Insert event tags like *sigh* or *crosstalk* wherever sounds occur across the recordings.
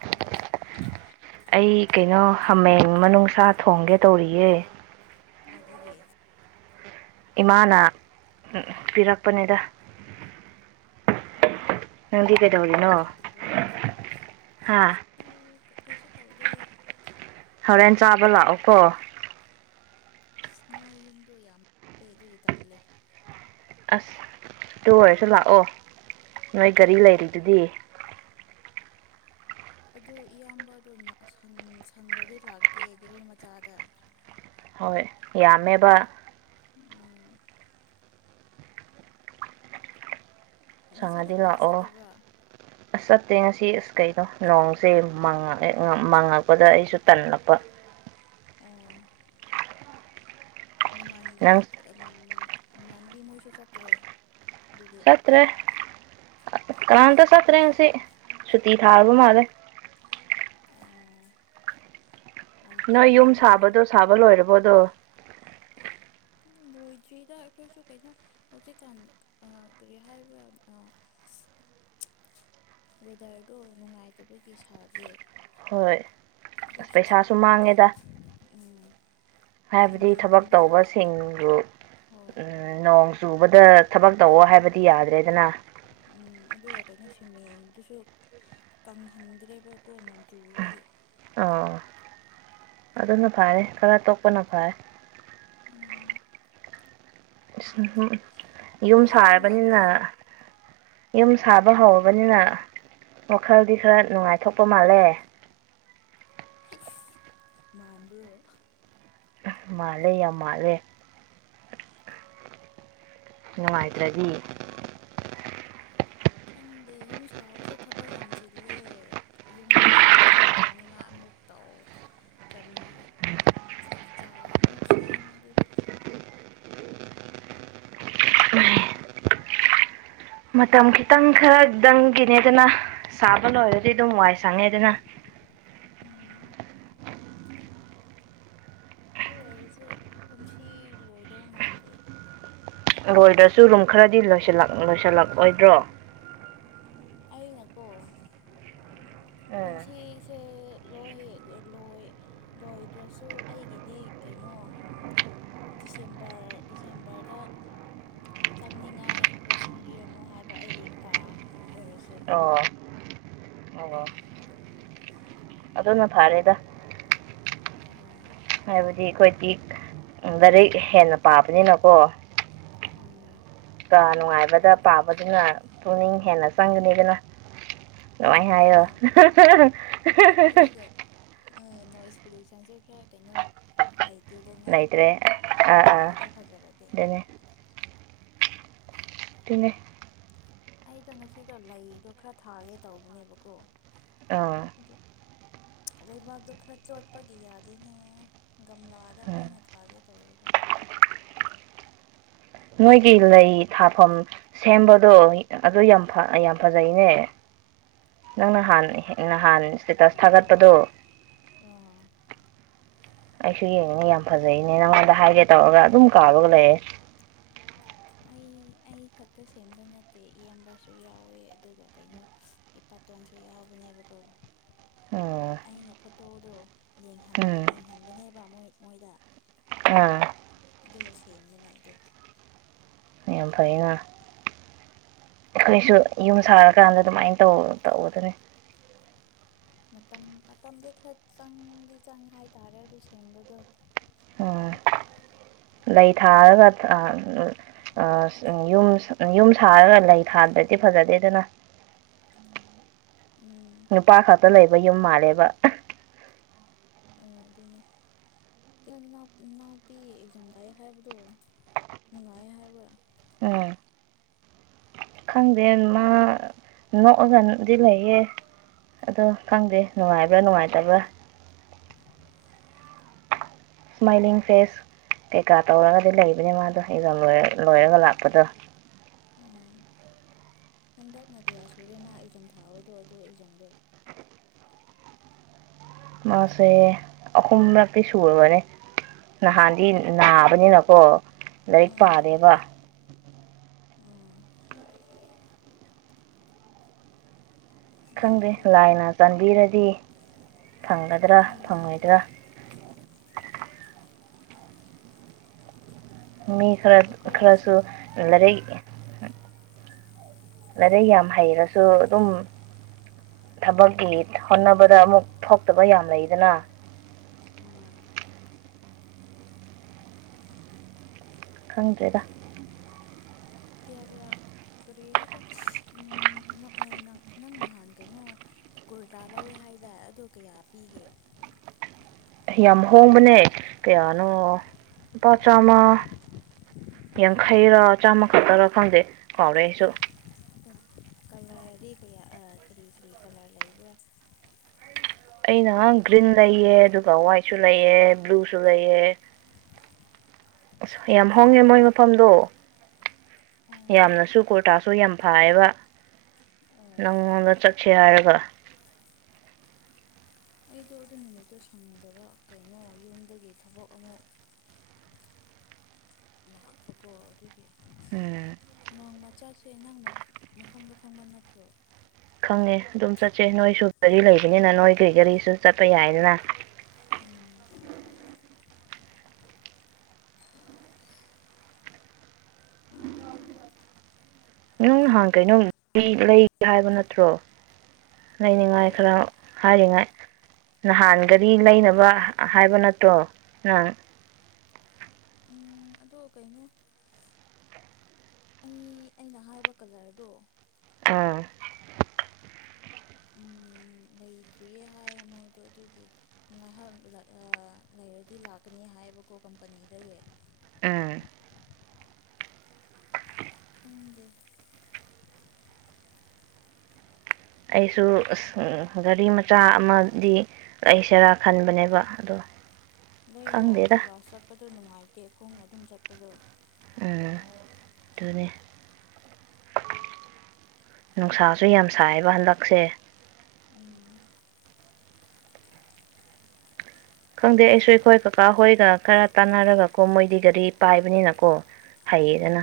ꯀꯩꯅꯣ ꯀꯩꯅꯣ ꯍꯥꯃꯦꯡ ꯃꯅꯨꯡꯅꯨꯡꯁꯥ ꯊꯣꯡꯒꯦ ꯇꯧꯔꯤꯌꯦꯦ ꯀꯥꯏꯖꯗꯒꯤ ꯏꯃꯥꯅ ꯎ ꯄꯤꯔꯛꯄꯅꯤꯗ ꯑꯗꯤ ꯀꯩꯗꯧꯔꯤꯅꯣ ꯌꯥꯝꯕ꯭ꯔꯣ ꯑꯩꯁꯨ ꯀꯩꯁꯨ ꯇꯧꯗꯦ ꯍꯣꯔꯦꯟ ꯆꯥꯕ ꯂꯥꯛꯑꯣꯀꯣ ꯏꯁꯅꯣ ꯌꯨꯝꯗꯣ ꯌꯥꯝ ꯂꯩꯔꯦ ꯑꯗꯨꯒꯤ ꯇꯜꯂꯦ ꯑꯗꯨ ꯑꯣꯏꯔꯁꯨ ꯂꯥꯛꯑꯣ ꯅꯣꯏ ꯒꯥꯔꯤ ꯂꯩꯔꯤꯗꯨꯗꯤ ꯑꯗꯨ ꯏꯌꯥꯝꯕꯗꯣ ꯁꯪ꯭ꯔꯗꯤ ꯂꯥꯛꯀꯦ ꯒꯦꯔꯤ ꯃꯆꯥꯗ ꯍꯣꯏ ꯌꯥꯝꯃꯦꯕ ꯎꯝ ꯉꯁꯤꯗꯤ ꯁꯪꯉꯗꯤ ꯀ꯭ꯂꯥꯁ ꯂꯥꯛꯑꯣ ꯆꯠꯇꯕ꯭ꯔꯥ ꯑꯁ ꯆꯠꯇꯦ ꯉꯁꯤ ꯆꯁ ꯀꯩꯅꯣ ꯅꯣꯡꯁꯦꯉꯛꯑꯦ ꯃꯥꯡꯉꯛꯄꯗ ꯑꯩꯁꯨ ꯇꯜꯂꯛꯄ ꯑꯣ ꯅꯃꯥꯖꯕꯤ ꯅꯪ ꯏꯥꯟꯕꯤ ꯃꯣꯏꯁꯨ ꯆꯠꯇ꯭ꯔꯦ ꯑꯗꯨꯗꯤ ꯆꯠꯇ꯭ꯔꯦ ꯀꯅꯥꯝꯇ ꯆꯠꯠꯇ꯭ꯔꯦ ꯁꯤ ꯁꯨꯇꯤ ꯊꯥꯔꯕ ꯃꯥꯜꯂꯦ ꯑꯣ ꯌꯥꯝ ꯅꯣꯏ ꯐꯩꯅ ꯌꯨꯝ ꯑꯗꯨꯗꯤ ꯁꯥꯕꯗꯣ ꯁꯥꯕ ꯂꯣꯏꯔꯕꯣꯗꯣ ꯕꯣꯏꯗ꯭ꯔꯤꯗ ꯑꯩꯈꯣꯏꯁꯨ ꯀꯩꯅꯣ ꯍꯧꯖꯤꯛꯀꯥꯟ ꯀꯔꯤ ꯍꯥꯏꯕ꯭ꯔꯥ ꯋꯦꯗꯔꯗꯣ ꯅꯨꯡꯉꯥꯏꯇꯕꯒꯤ ꯁꯥꯗꯦ ꯍꯣꯏ ꯑꯁ ꯄꯩꯁꯥꯁꯨ ꯃꯥꯡꯉꯦꯗ ꯀꯥꯏꯩꯅ ꯎꯝ ꯍꯥꯏꯕꯗꯤ ꯊꯕꯛ ꯇꯧꯕꯁꯤꯡꯕꯨ ꯍꯣꯏ ꯅꯣꯡ ꯆꯨꯕꯗ ꯊꯕꯛ ꯇꯧꯑꯣ ꯍꯥꯏꯕꯗꯤ ꯌꯥꯗ꯭ꯔꯦꯗꯅ ꯎꯝ ꯑꯗꯨꯒ ꯀꯩꯅꯣ ꯁꯤꯃꯦꯟꯗꯨꯁꯨ ꯀꯪꯍꯟꯗ꯭ꯔꯦꯕꯀꯣ ꯅꯣꯡ ꯆꯨꯕꯒꯤ ꯑꯣ ꯑꯗꯨꯅ ꯐꯔꯦ ꯈꯔ ꯇꯣꯛꯄꯅ ꯐꯔ ꯎꯝ ꯁꯤꯡꯁꯤꯡ ꯌꯨꯝ ꯂꯣꯏꯗꯧ ꯃꯥꯟꯗꯦ ꯁꯥꯔꯕꯅꯤꯅ ꯌꯨꯝ ꯁꯥꯕ ꯍꯧꯔꯕꯅꯤꯅ ꯋꯥꯈꯜꯗꯤ ꯈꯔ ꯅꯨꯡꯉꯥꯏꯊꯣꯛꯄ ꯃꯥꯜꯂꯦ ꯃꯥꯟꯕ꯭ꯔꯣ ꯃꯥꯜꯂꯦ ꯌꯥꯝ ꯃꯥꯜꯂꯦ ꯅꯨꯡꯉꯥꯏꯇ꯭ꯔꯗꯤ ꯈꯪꯗꯦ ꯌꯨꯝ ꯁꯥꯕꯁꯨ ꯊꯕꯛ ꯌꯥꯝ ꯆꯤꯜꯂꯦ ꯌꯨꯝꯗꯁꯨ ꯆꯥꯛ ꯊꯣꯡꯅꯤꯡꯉꯥꯏ ꯑꯃꯨꯛ ꯇꯧ ꯀꯔꯤ ꯑꯃꯨꯛ ꯁꯦꯝꯃꯦ ꯑꯗꯨꯒꯤ ꯃꯇꯝ ꯈꯤꯇꯪ ꯈꯔꯗꯪꯒꯤꯅꯦꯗꯅ ꯁꯥꯕ ꯂꯣꯏꯔꯗꯤ ꯑꯗꯨꯝ ꯋꯥꯏ ꯁꯪꯉꯦꯗꯅ ꯎꯝ ꯑꯗꯨ ꯑꯣꯏꯔꯁꯨ ꯀꯨꯝꯁꯤ ꯂꯣꯏꯗꯧ ꯃꯥꯟꯗꯦ ꯂꯣꯏꯗ꯭ꯔꯁꯨ ꯔꯨꯝ ꯈꯔꯗꯤ ꯂꯣꯏꯁꯤꯜꯂꯛꯑꯣꯣꯏꯗ꯭ꯔꯣ ꯑꯩꯅꯀꯣ ꯎꯝ ꯀꯨꯝꯁꯤꯁꯦ ꯂꯣꯏ ꯂꯣꯏꯗ꯭ꯔꯁꯨ ꯑꯩꯒꯤꯗꯤ ꯀꯩꯅꯣ ꯗꯤꯁꯦꯝꯕꯔ ꯗꯤꯁꯦꯝꯕꯔꯗ ꯆꯪꯅꯤꯡꯉꯥꯏ ꯂꯣꯏꯁꯤꯟꯕꯤꯔꯝꯃꯣ ꯍꯥꯏꯕ ꯑꯩꯒꯤ ꯀꯥ ꯑꯣꯏꯔꯁꯨ ꯑꯣ ꯑꯣ ꯑꯗꯨꯅ ꯐꯥꯔꯦꯗ ꯎꯝ ꯍꯥꯏꯕꯗꯤ ꯑꯩꯈꯣꯏ ꯇꯤꯛ ꯂꯥꯏꯔꯤꯛ ꯍꯦꯟꯅ ꯄꯥꯕꯅꯤꯅꯀꯣ ꯎꯝ ꯅꯨꯡꯉꯥꯏꯕꯗ ꯄꯥꯕꯗꯨꯅ ꯄꯨꯛꯅꯤꯡ ꯍꯦꯟꯅ ꯆꯪꯒꯅꯤꯗꯅ ꯑꯣ ꯅꯨꯡꯃꯥꯏ ꯍꯥꯏꯣ ꯑꯗꯨꯅꯦ ꯑ ꯅꯣꯣꯏꯖ ꯄꯣꯂꯨꯁꯟꯁꯨ ꯈꯔ ꯀꯩꯅꯣ ꯂꯩꯇꯦꯗꯅ ꯅꯥꯏꯠ꯭ꯔꯦ ꯑꯥ ꯑꯥ ꯀꯥꯗꯣ ꯐꯖꯔꯗꯤ ꯑꯗꯨꯅꯦ ꯇꯅꯦ ꯑꯩꯗꯣ ꯉꯁꯤꯗꯣ ꯂꯩꯗꯣ ꯈꯔ ꯊꯥꯒꯦ ꯇꯧꯕꯅꯦꯕꯀꯣ ꯑꯥ ꯑꯗꯨ ꯂꯩꯕꯥꯛꯇꯣ ꯈꯔ ꯆꯣꯠꯄꯒꯤ ꯌꯥꯗꯦꯅꯦ ꯒꯝꯂꯥꯗ ꯎꯝ ꯑꯣꯏꯅ ꯊꯥꯒꯦ ꯇꯧꯔꯒ ꯅꯣꯏꯒꯤ ꯂꯩ ꯊꯥꯐꯝ ꯁꯦꯝꯕꯗꯣ ꯑꯗꯨ ꯌꯥꯝ ꯌꯥꯝ ꯐꯖꯩꯅꯦ ꯅꯪꯅꯍꯥꯟ ꯅꯍꯥꯟ ꯏꯁꯇꯦꯇꯁ ꯊꯥꯒꯠꯄꯗꯣ ꯑꯥ ꯑꯩꯁꯨ ꯌꯦꯡꯅꯤꯡꯅꯤ ꯌꯥꯝ ꯐꯖꯩꯅꯦ ꯅꯪꯉꯣꯟꯗ ꯍꯥꯏꯒꯦ ꯇꯧꯔꯒ ꯑꯗꯨꯝ ꯀꯥꯕꯒ ꯂꯩꯔꯦ ꯑꯩ ꯑꯩ ꯈꯛꯇ ꯁꯦꯝꯕ ꯅꯠꯇꯦ ꯏꯌꯥꯝꯝꯕꯁꯨ ꯌꯥꯎꯋꯦ ꯑꯗꯨꯒ ꯀꯩꯅꯣ ꯏꯄꯥꯇꯣꯟꯁꯨ ꯌꯥꯎꯕꯅꯦꯕꯀꯣ ꯎꯝ ꯑꯩꯅ ꯐꯣꯇꯣꯗꯣ ꯎꯝ ꯌꯦꯡꯍꯟꯕꯅꯦꯕꯣꯏ ꯃꯣꯏꯗ ꯑꯥ ꯑꯗꯨꯒ ꯁꯦꯝꯕꯅꯦ ꯑꯗꯨ ꯌꯥꯝ ꯐꯩ ꯉꯥ ꯑꯩꯈꯣꯏꯁꯨ ꯌꯨꯝ ꯁꯥꯔꯀꯥꯟꯗ ꯑꯗꯨꯃꯥꯏꯅ ꯇꯧꯕꯗꯨꯅꯤ ꯃꯇꯝ ꯃꯇꯝꯗꯤ ꯈꯔ ꯆꯪꯗꯤ ꯆꯪꯏꯦ ꯍꯥꯏꯇꯥꯔꯦ ꯑꯗꯨ ꯁꯦꯝꯕꯗꯣ ꯎꯝ ꯂꯩ ꯊꯥꯔꯒ ꯌꯨꯝ ꯌꯨꯝ ꯁꯥꯔꯒ ꯂꯩ ꯊꯥꯕ꯭ꯔꯗꯤ ꯐꯖꯗꯦꯗꯅ ꯎꯝ ꯅꯨꯄꯥ ꯈꯛꯇ ꯂꯩꯕ ꯌꯨꯝ ꯃꯥꯜꯂꯦꯕ ꯑꯗꯨꯅꯦ ꯀꯩꯅꯣ ꯏꯅꯥꯎꯄꯤ ꯑꯦꯛꯖꯥꯝꯗꯥꯏ ꯍꯥꯏꯕꯗꯣ ꯅꯨꯡꯉꯥꯏꯌꯦ ꯍꯥꯏꯕ꯭ꯔꯥ ꯎꯝ ꯈꯪꯗꯦ ꯃꯥ ꯅꯣꯛꯑꯒꯗꯤ ꯂꯩꯌꯦ ꯑꯗꯣ ꯈꯪꯗꯦ ꯅꯨꯡꯉꯥꯏꯕ꯭ꯔꯥ ꯅꯨꯡꯉꯥꯏꯇꯕ꯭ꯔꯥ ꯏꯁꯃꯥꯏꯂꯤꯡ ꯐꯦꯁ ꯀꯩꯀꯥ ꯇꯧꯔꯒꯗꯤ ꯂꯩꯕꯅꯦ ꯃꯥꯗꯣ ꯑꯦꯛꯖꯥꯝ ꯂꯣꯏꯔꯒ ꯂꯥꯛꯄꯗꯣ ꯑꯥ ꯍꯟꯗꯛꯅ ꯀꯌꯥ ꯁꯨꯔꯦ ꯃꯥ ꯑꯦꯛꯖꯥꯝ ꯊꯥꯕꯗꯣ ꯑꯗꯨ ꯑꯦꯛꯖꯥꯝꯗꯣ ꯃꯥꯁꯦ ꯑꯍꯨꯝꯂꯛꯇꯤ ꯁꯨꯔꯕꯅꯦ ꯅꯍꯥꯟꯗꯤ ꯅꯥꯕꯅꯤꯅꯀꯣ ꯂꯥꯏꯔꯤꯛ ꯑꯥ ꯄꯥꯔꯦꯕ ꯑꯥ ꯈꯪꯗꯦ ꯅꯨꯡꯉꯥꯏꯇꯦꯍꯦ ꯂꯥꯏꯅ ꯆꯥꯟꯕꯤꯔꯗꯤ ꯐꯪꯒꯗ꯭ꯔꯥ ꯎꯝ ꯐꯪꯉꯣꯏꯗ꯭ꯔꯥ ꯃꯤ ꯈꯔ ꯑꯩꯈꯣꯏꯁꯨ ꯈꯔꯁꯨ ꯂꯥꯏꯔꯤꯛ *unintelligible* ꯂꯔꯦꯛ ꯌꯥꯝ ꯍꯩꯔꯁꯨ ꯑꯗꯨꯝ ꯊꯕꯛꯀꯤ ꯍꯣꯠꯅꯕꯗ ꯑꯃꯨꯛ ꯊꯣꯛꯇꯕ ꯌꯥꯝ ꯂꯩꯗꯅ ꯎꯝ ꯈꯪꯗꯦꯗ ꯀꯌꯥ ꯀꯌꯥ ꯀꯔꯤ ꯍꯥꯏꯕ ꯅꯪ ꯅꯍꯥꯟ ꯀꯩꯅꯣ ꯀꯨꯔꯇꯥ ꯂꯧꯋꯦ ꯍꯥꯏꯇꯥꯔꯦ ꯑꯗꯨꯗ ꯀꯌꯥ ꯄꯤꯒꯦ ꯌꯥꯝ ꯍꯣꯡꯕꯅꯦ ꯀꯌꯥꯅꯣ ꯂꯨꯄꯥ ꯆꯥꯝꯃ ꯌꯥꯡꯈꯩꯔꯥ ꯆꯥꯝꯃ ꯈꯛꯇꯔ ꯈꯪꯗꯦ ꯀꯥꯎꯔꯦ ꯑꯩꯁꯨ ꯑꯗꯨꯝ ꯀꯌꯥ ꯀꯔꯤ ꯀꯔꯤ ꯀꯂꯔ ꯂꯩꯕ꯭ꯔꯥ ꯑꯩꯅ ꯒ꯭ꯔꯤꯟ ꯂꯩꯌꯦ ꯑꯗꯨꯒ ꯋꯥꯏꯠꯁꯨ ꯂꯩꯑꯦ ꯕ꯭ꯂꯨꯁꯨ ꯂꯩꯑꯦ ꯑꯁ ꯌꯥꯝ ꯍꯣꯡꯉꯦ ꯃꯣꯏ ꯃꯐꯝꯗꯣ ꯑꯣ ꯌꯥꯝꯅꯁꯨ ꯀꯨꯔꯇꯥꯁꯨ ꯌꯥꯝ ꯐꯌꯦꯕ ꯑꯣ ꯅꯪꯉꯣꯟꯗ ꯆꯠꯁ ꯍꯥꯏꯔꯒ ꯑꯩꯗꯣ ꯑꯗꯨ ꯅꯨꯃꯤꯠꯇꯨ ꯁꯪꯗꯕ ꯀꯩꯅꯣ ꯌꯨꯝꯗꯒꯤ ꯊꯕꯛ ꯑꯃꯨꯛ ꯂꯥꯛꯄꯀꯣ ꯑꯗꯨ ꯑꯦꯝ ꯆꯥꯛꯁꯦ ꯑꯅꯥꯥꯡꯕ ꯃꯐꯝꯗꯣ ꯈꯪꯕ ꯅꯠꯇ꯭ꯔꯣ ꯈꯪꯉꯦ ꯑꯗꯨꯝ ꯆꯠꯁꯦ ꯅꯣꯏꯁꯨ ꯒꯥꯔꯤ ꯂꯩꯕꯅꯤꯅ ꯅꯣꯏꯒꯤ ꯒꯥꯔꯤꯁꯨ ꯆꯠꯄ ꯌꯥꯏꯗꯅ ꯎꯝ ꯅꯪ ꯅꯍꯥꯟ ꯀꯩꯅꯣꯝꯗꯤ ꯂꯩꯒꯦ ꯍꯥꯏꯕ ꯅꯠꯇ꯭ꯔꯣ ꯂꯩꯅꯤꯡꯉꯥꯏ ꯀꯔꯤ ꯈꯔ ꯍꯥꯏꯔꯤꯉꯥꯏ ꯅꯍꯥꯟꯒꯔꯤ ꯂꯩꯅꯕ ꯍꯥꯏꯕ ꯅꯠꯇ꯭ꯔꯣ ꯅꯪ ꯑꯗꯣ ꯀꯩꯅꯣ ꯑꯩ ꯑꯩꯅ ꯍꯥꯏꯕ ꯀꯂꯔꯗꯣ ꯑꯝ ꯎ ꯂꯩꯇ꯭ꯔꯤꯌꯦ ꯍꯥꯏꯌꯦ ꯃꯣꯏꯗꯣ ꯑꯗꯨꯒꯤ ꯉꯥꯏꯍꯥꯛ ꯂꯩꯔꯗꯤ ꯂꯥꯛꯀꯅꯤ ꯍꯥꯏꯌꯦꯕꯀꯣ ꯀꯝꯄꯅꯤꯗꯒꯤ ꯎꯝ ꯈꯪꯗꯦ ꯑꯩꯁꯨ ꯑꯁ ꯒꯥꯔꯤ ꯃꯆꯥ ꯑꯃꯗꯤ ꯂꯩꯁꯤꯔꯥ ꯈꯟꯕꯅꯦꯕ ꯑꯗꯣ ꯂꯩꯔꯣ ꯈꯪꯗꯦꯗ ꯕ ꯆꯠꯄꯗꯣ ꯅꯨꯡꯉꯥꯏꯇꯦ ꯈꯣꯡ ꯑꯗꯨꯝ ꯆꯠꯄꯗꯣ ꯎꯝ ꯑꯗꯨꯅꯤ ꯅꯨꯡꯁꯥꯁꯨ ꯌꯥꯝ ꯁꯥꯏꯌꯦꯕ ꯍꯟꯗꯛꯁꯦ ꯎꯝ ꯈꯪꯗꯦ ꯑꯩꯁꯨ ꯑꯩꯈꯣꯏ ꯀꯀꯥ ꯍꯣꯏꯒ ꯈꯔ ꯇꯥꯟꯅꯔꯒꯀꯣ ꯃꯣꯏꯗꯤ ꯒꯥꯔꯤ ꯄꯥꯏꯕꯅꯤꯅꯀꯣ ꯍꯩꯌꯦꯗꯅ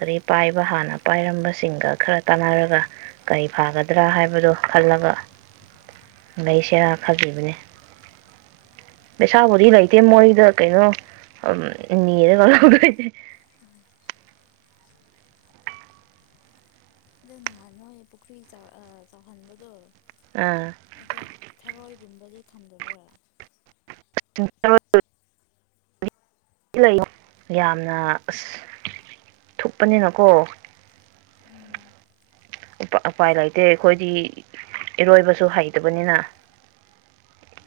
ꯒꯥꯔꯤ ꯄꯥꯏꯕ ꯍꯥꯟꯅ ꯄꯥꯏꯔꯝꯕꯁꯤꯡꯒ ꯈꯔ ꯇꯥꯟꯅꯔꯒ ꯀꯔꯤ ꯐꯥꯒꯗ꯭ꯔꯥ ꯍꯥꯏꯕꯗꯣ ꯈꯜꯂꯒ ꯂꯩꯁꯤꯔꯥ ꯑꯣ ꯈꯥꯕꯤꯕꯅꯤ ꯄꯩꯁꯥꯕꯨꯗꯤ ꯂꯩꯇꯦ ꯃꯣꯏꯗ ꯀꯩꯅꯣ ꯅꯅꯤꯔꯗꯣꯏ ꯑꯗ ꯅꯍꯥꯟ ꯅꯣꯏ ꯄꯨꯈ꯭ꯔꯤ ꯆꯥꯎꯍꯟꯕꯗꯣ ꯑꯥ ꯑꯗ ꯊꯔꯣꯏ ꯨꯝꯕꯗꯤ ꯊꯝꯖꯕ꯭ꯔꯥ ꯌꯥꯝꯅ ꯑꯁ ꯊꯨꯞꯄꯅꯤꯅꯀꯣ ꯎꯄꯥꯏ ꯂꯩꯇꯦ ꯑꯩꯈꯣꯏꯗꯤ ꯏꯔꯣꯏꯕꯁꯨ ꯍꯩꯇꯕꯅꯤꯅ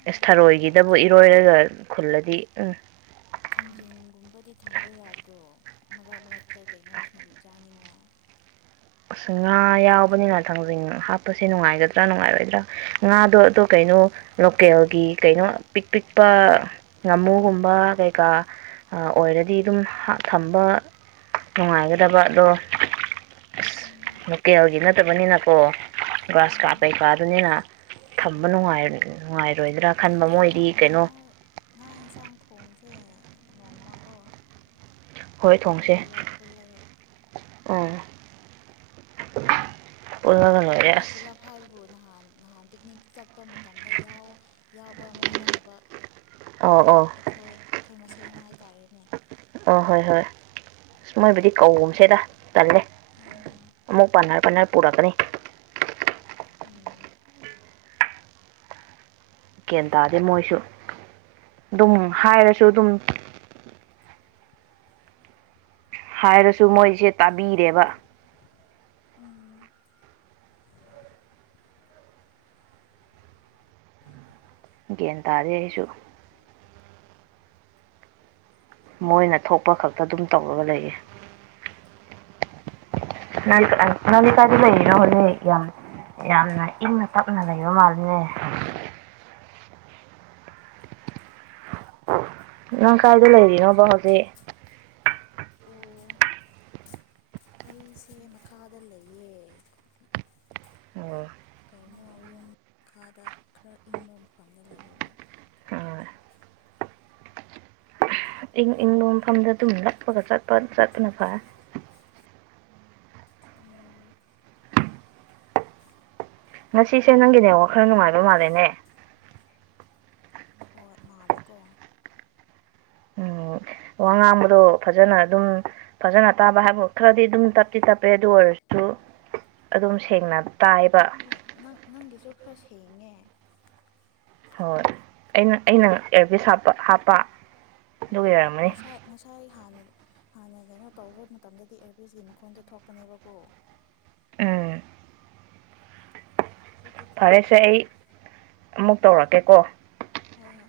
ꯑꯦ ꯑꯗꯣ ꯊꯔꯣꯏꯒꯤꯗꯕꯨ ꯏꯔꯣꯏꯔꯒ ꯈꯨꯜꯂ ꯗꯤ ꯎꯝ ꯊꯥꯡꯖꯤꯡꯒꯨꯝꯕꯗꯤ ꯊꯝꯕ ꯌꯥꯗ꯭ꯔꯣ ꯃꯔꯛ ꯃꯔꯛꯇ ꯀꯩꯅꯣꯁꯤꯡꯁꯨ ꯆꯥꯅꯤꯡꯉꯦ ꯑꯁ ꯉꯥ ꯌꯥꯎꯕꯅꯤꯅ ꯊꯥꯡꯖꯤꯡ ꯍꯥꯞꯄꯁꯦ ꯅꯨꯡꯉꯥꯏꯒꯗ꯭ꯔꯥ ꯅꯨꯡꯉꯥꯏꯔꯣꯏꯗ꯭ꯔꯥ ꯉꯥꯗꯣ ꯑꯗꯣ ꯀꯩꯅꯣ ꯂꯣꯀꯦꯜꯒꯤ ꯀꯩꯅꯣ ꯄꯤꯛ ꯄꯤꯛꯄ ꯉꯥꯃꯨꯒꯨꯝꯕ ꯀꯩꯀꯥ ꯑꯣꯏꯔꯗꯤ ꯑꯗꯨꯝ ꯊꯝꯕ ꯅꯨꯡꯉꯥꯏꯒꯗꯕ ꯑꯗꯣ ꯑꯁ ꯎꯝ ꯂꯣꯀꯦꯜꯒꯤ ꯅꯠꯇꯕꯅꯤꯅꯀꯣ ꯒ꯭ꯔꯥꯁ ꯀꯥ ꯎꯝ ꯀꯩꯀꯥꯗꯨꯅꯤꯅ ꯊꯝꯕꯅꯨꯡꯥꯏ ꯅꯨꯡꯉꯥꯏ ꯅꯨꯡꯉꯥꯏꯔꯣꯏꯗ꯭ꯔꯥ ꯌꯥꯝ ꯈꯟꯕ ꯀꯩꯅꯣ ꯉꯥ ꯃꯣꯏꯗꯤ ꯉꯥ ꯌꯦꯟꯁꯥꯡ ꯊꯣꯡꯁ ꯁ ꯅꯣꯡꯃꯀ ꯍꯣꯏ ꯊꯣꯡꯁꯦ ꯑꯥ *inaudible* ꯂꯣꯏꯔꯦ ꯑꯩꯈꯣꯏ ꯑꯁ ꯄꯨꯂꯞ ꯍꯥꯏꯕꯕꯨ ꯅꯍꯥꯟ ꯑ ꯄꯤꯛꯅꯤꯛ ꯆ ꯆꯠꯄ ꯃꯇꯝꯗ ꯌꯥꯎ ꯌꯥꯎꯕ ꯃꯤ ꯅꯠꯇꯕ ꯑꯩꯈꯣꯏ ꯑꯩꯈꯣꯏ ꯃꯁꯦꯟ ꯍꯅ ꯑ ꯍꯣꯏ ꯍꯣꯏ ꯑ ꯃꯣꯏꯕꯨꯗꯤ ꯀꯧꯒꯨꯝꯁꯦꯗ ꯇꯦ ꯃꯨ ꯄꯥꯟꯔ ꯄꯥꯟꯔ ꯄꯨꯔꯛꯀꯅꯤ ꯎꯝ ꯒꯌꯥꯟ ꯇꯥꯗꯦ ꯃꯣꯏꯁꯨ ꯑꯗꯨꯝ ꯍꯥꯏꯔꯁꯨ ꯑꯗꯨꯝ ꯍꯥꯏꯔꯁꯨ ꯃꯣꯏꯁꯦ ꯇꯥꯕꯤꯔꯦꯕ ꯎꯝ ꯒ꯭ꯟ ꯇꯥꯗꯦ ꯑꯩꯁꯨ ꯃꯣꯏꯅ ꯊꯣꯛꯄ ꯈꯛꯇ ꯑꯗꯨꯝ ꯇꯧꯔꯒ ꯂꯩꯌꯦ ꯅꯥꯂꯤꯀꯥꯗꯤ ꯂꯩꯔꯤꯅꯣ ꯍꯣꯂ ꯌꯥꯝ ꯌꯥꯝꯅ ꯏꯪꯅ ꯇꯞꯅ ꯂꯩꯕ ꯃꯥꯜꯅꯦ ꯅꯪ ꯀꯥꯏꯗ ꯂꯩꯔꯤꯅꯣꯕ ꯍꯧꯖꯤꯛ ꯑꯣ ꯑꯩꯁꯦ ꯃꯈꯥꯗ ꯂꯩꯌꯦ ꯑꯣ ꯀꯩꯅꯣ ꯌꯨꯝꯥꯗ ꯈꯔ ꯏꯪꯕ ꯐꯪꯅ ꯂꯩꯕ ꯑꯣ ꯏꯪ ꯏꯪꯕ ꯃꯐꯝꯗ ꯑꯗꯨꯝ ꯂꯠꯄꯒ ꯆꯠꯄ ꯆꯠꯄꯅ ꯐꯔ ꯎꯝ ꯉꯁꯤꯁꯦ ꯅꯪꯒꯤꯅꯦ ꯋꯥ ꯈꯔ ꯅꯨꯡꯉꯥꯏꯕ ꯃꯥꯜꯂꯦꯅꯦ ꯍꯣꯏ ꯃꯥꯂꯦꯀꯣ ꯎꯝ ꯋꯥ ꯉꯥꯡꯕꯗꯣ ꯐꯖꯅ ꯑꯗꯨꯝ ꯐꯖꯅ ꯇꯥꯕ ꯍꯥꯏꯕ ꯈꯔꯗꯤ ꯑꯗꯨꯝ ꯇꯞꯇꯤ ꯇꯞꯄꯦ ꯑꯗꯨ ꯑꯣꯏꯔꯁꯨ ꯑꯗꯨꯝ ꯁꯦꯡꯅ ꯇꯥꯏꯕ ꯍꯣꯏ ꯅꯪ ꯅꯪꯒꯤꯁꯨ ꯈꯔ ꯁꯦꯡꯉꯦ ꯍꯣꯏ ꯑꯩꯅ ꯑꯩꯅꯪ ꯑꯦꯔꯕꯤꯁ ꯍꯥꯄ ꯍꯥꯞꯄ ꯑ ꯑꯗꯨꯒꯤ ꯑꯣꯏꯔꯝꯃꯅꯤ ꯉꯁꯥꯏ ꯉꯁꯥꯏ ꯍꯥꯟꯅ ꯍꯥꯟꯅ ꯀꯩꯅꯣ ꯇꯧꯕ ꯃꯇꯝꯗꯗꯤ ꯑꯦꯔꯕꯤꯦꯁꯀꯤ ꯃꯈꯣꯟꯗꯣ ꯊꯣꯛꯄꯅꯦꯕꯀꯣ ꯑ ꯍꯧꯖꯤꯤ ꯐꯔꯦꯁꯦ ꯊꯣꯛꯇ꯭ꯔꯦ ꯑꯩ ꯑꯃꯨꯛ ꯇꯧꯔꯛꯀꯦꯀꯣ ꯍꯣꯏ ꯍꯣꯏ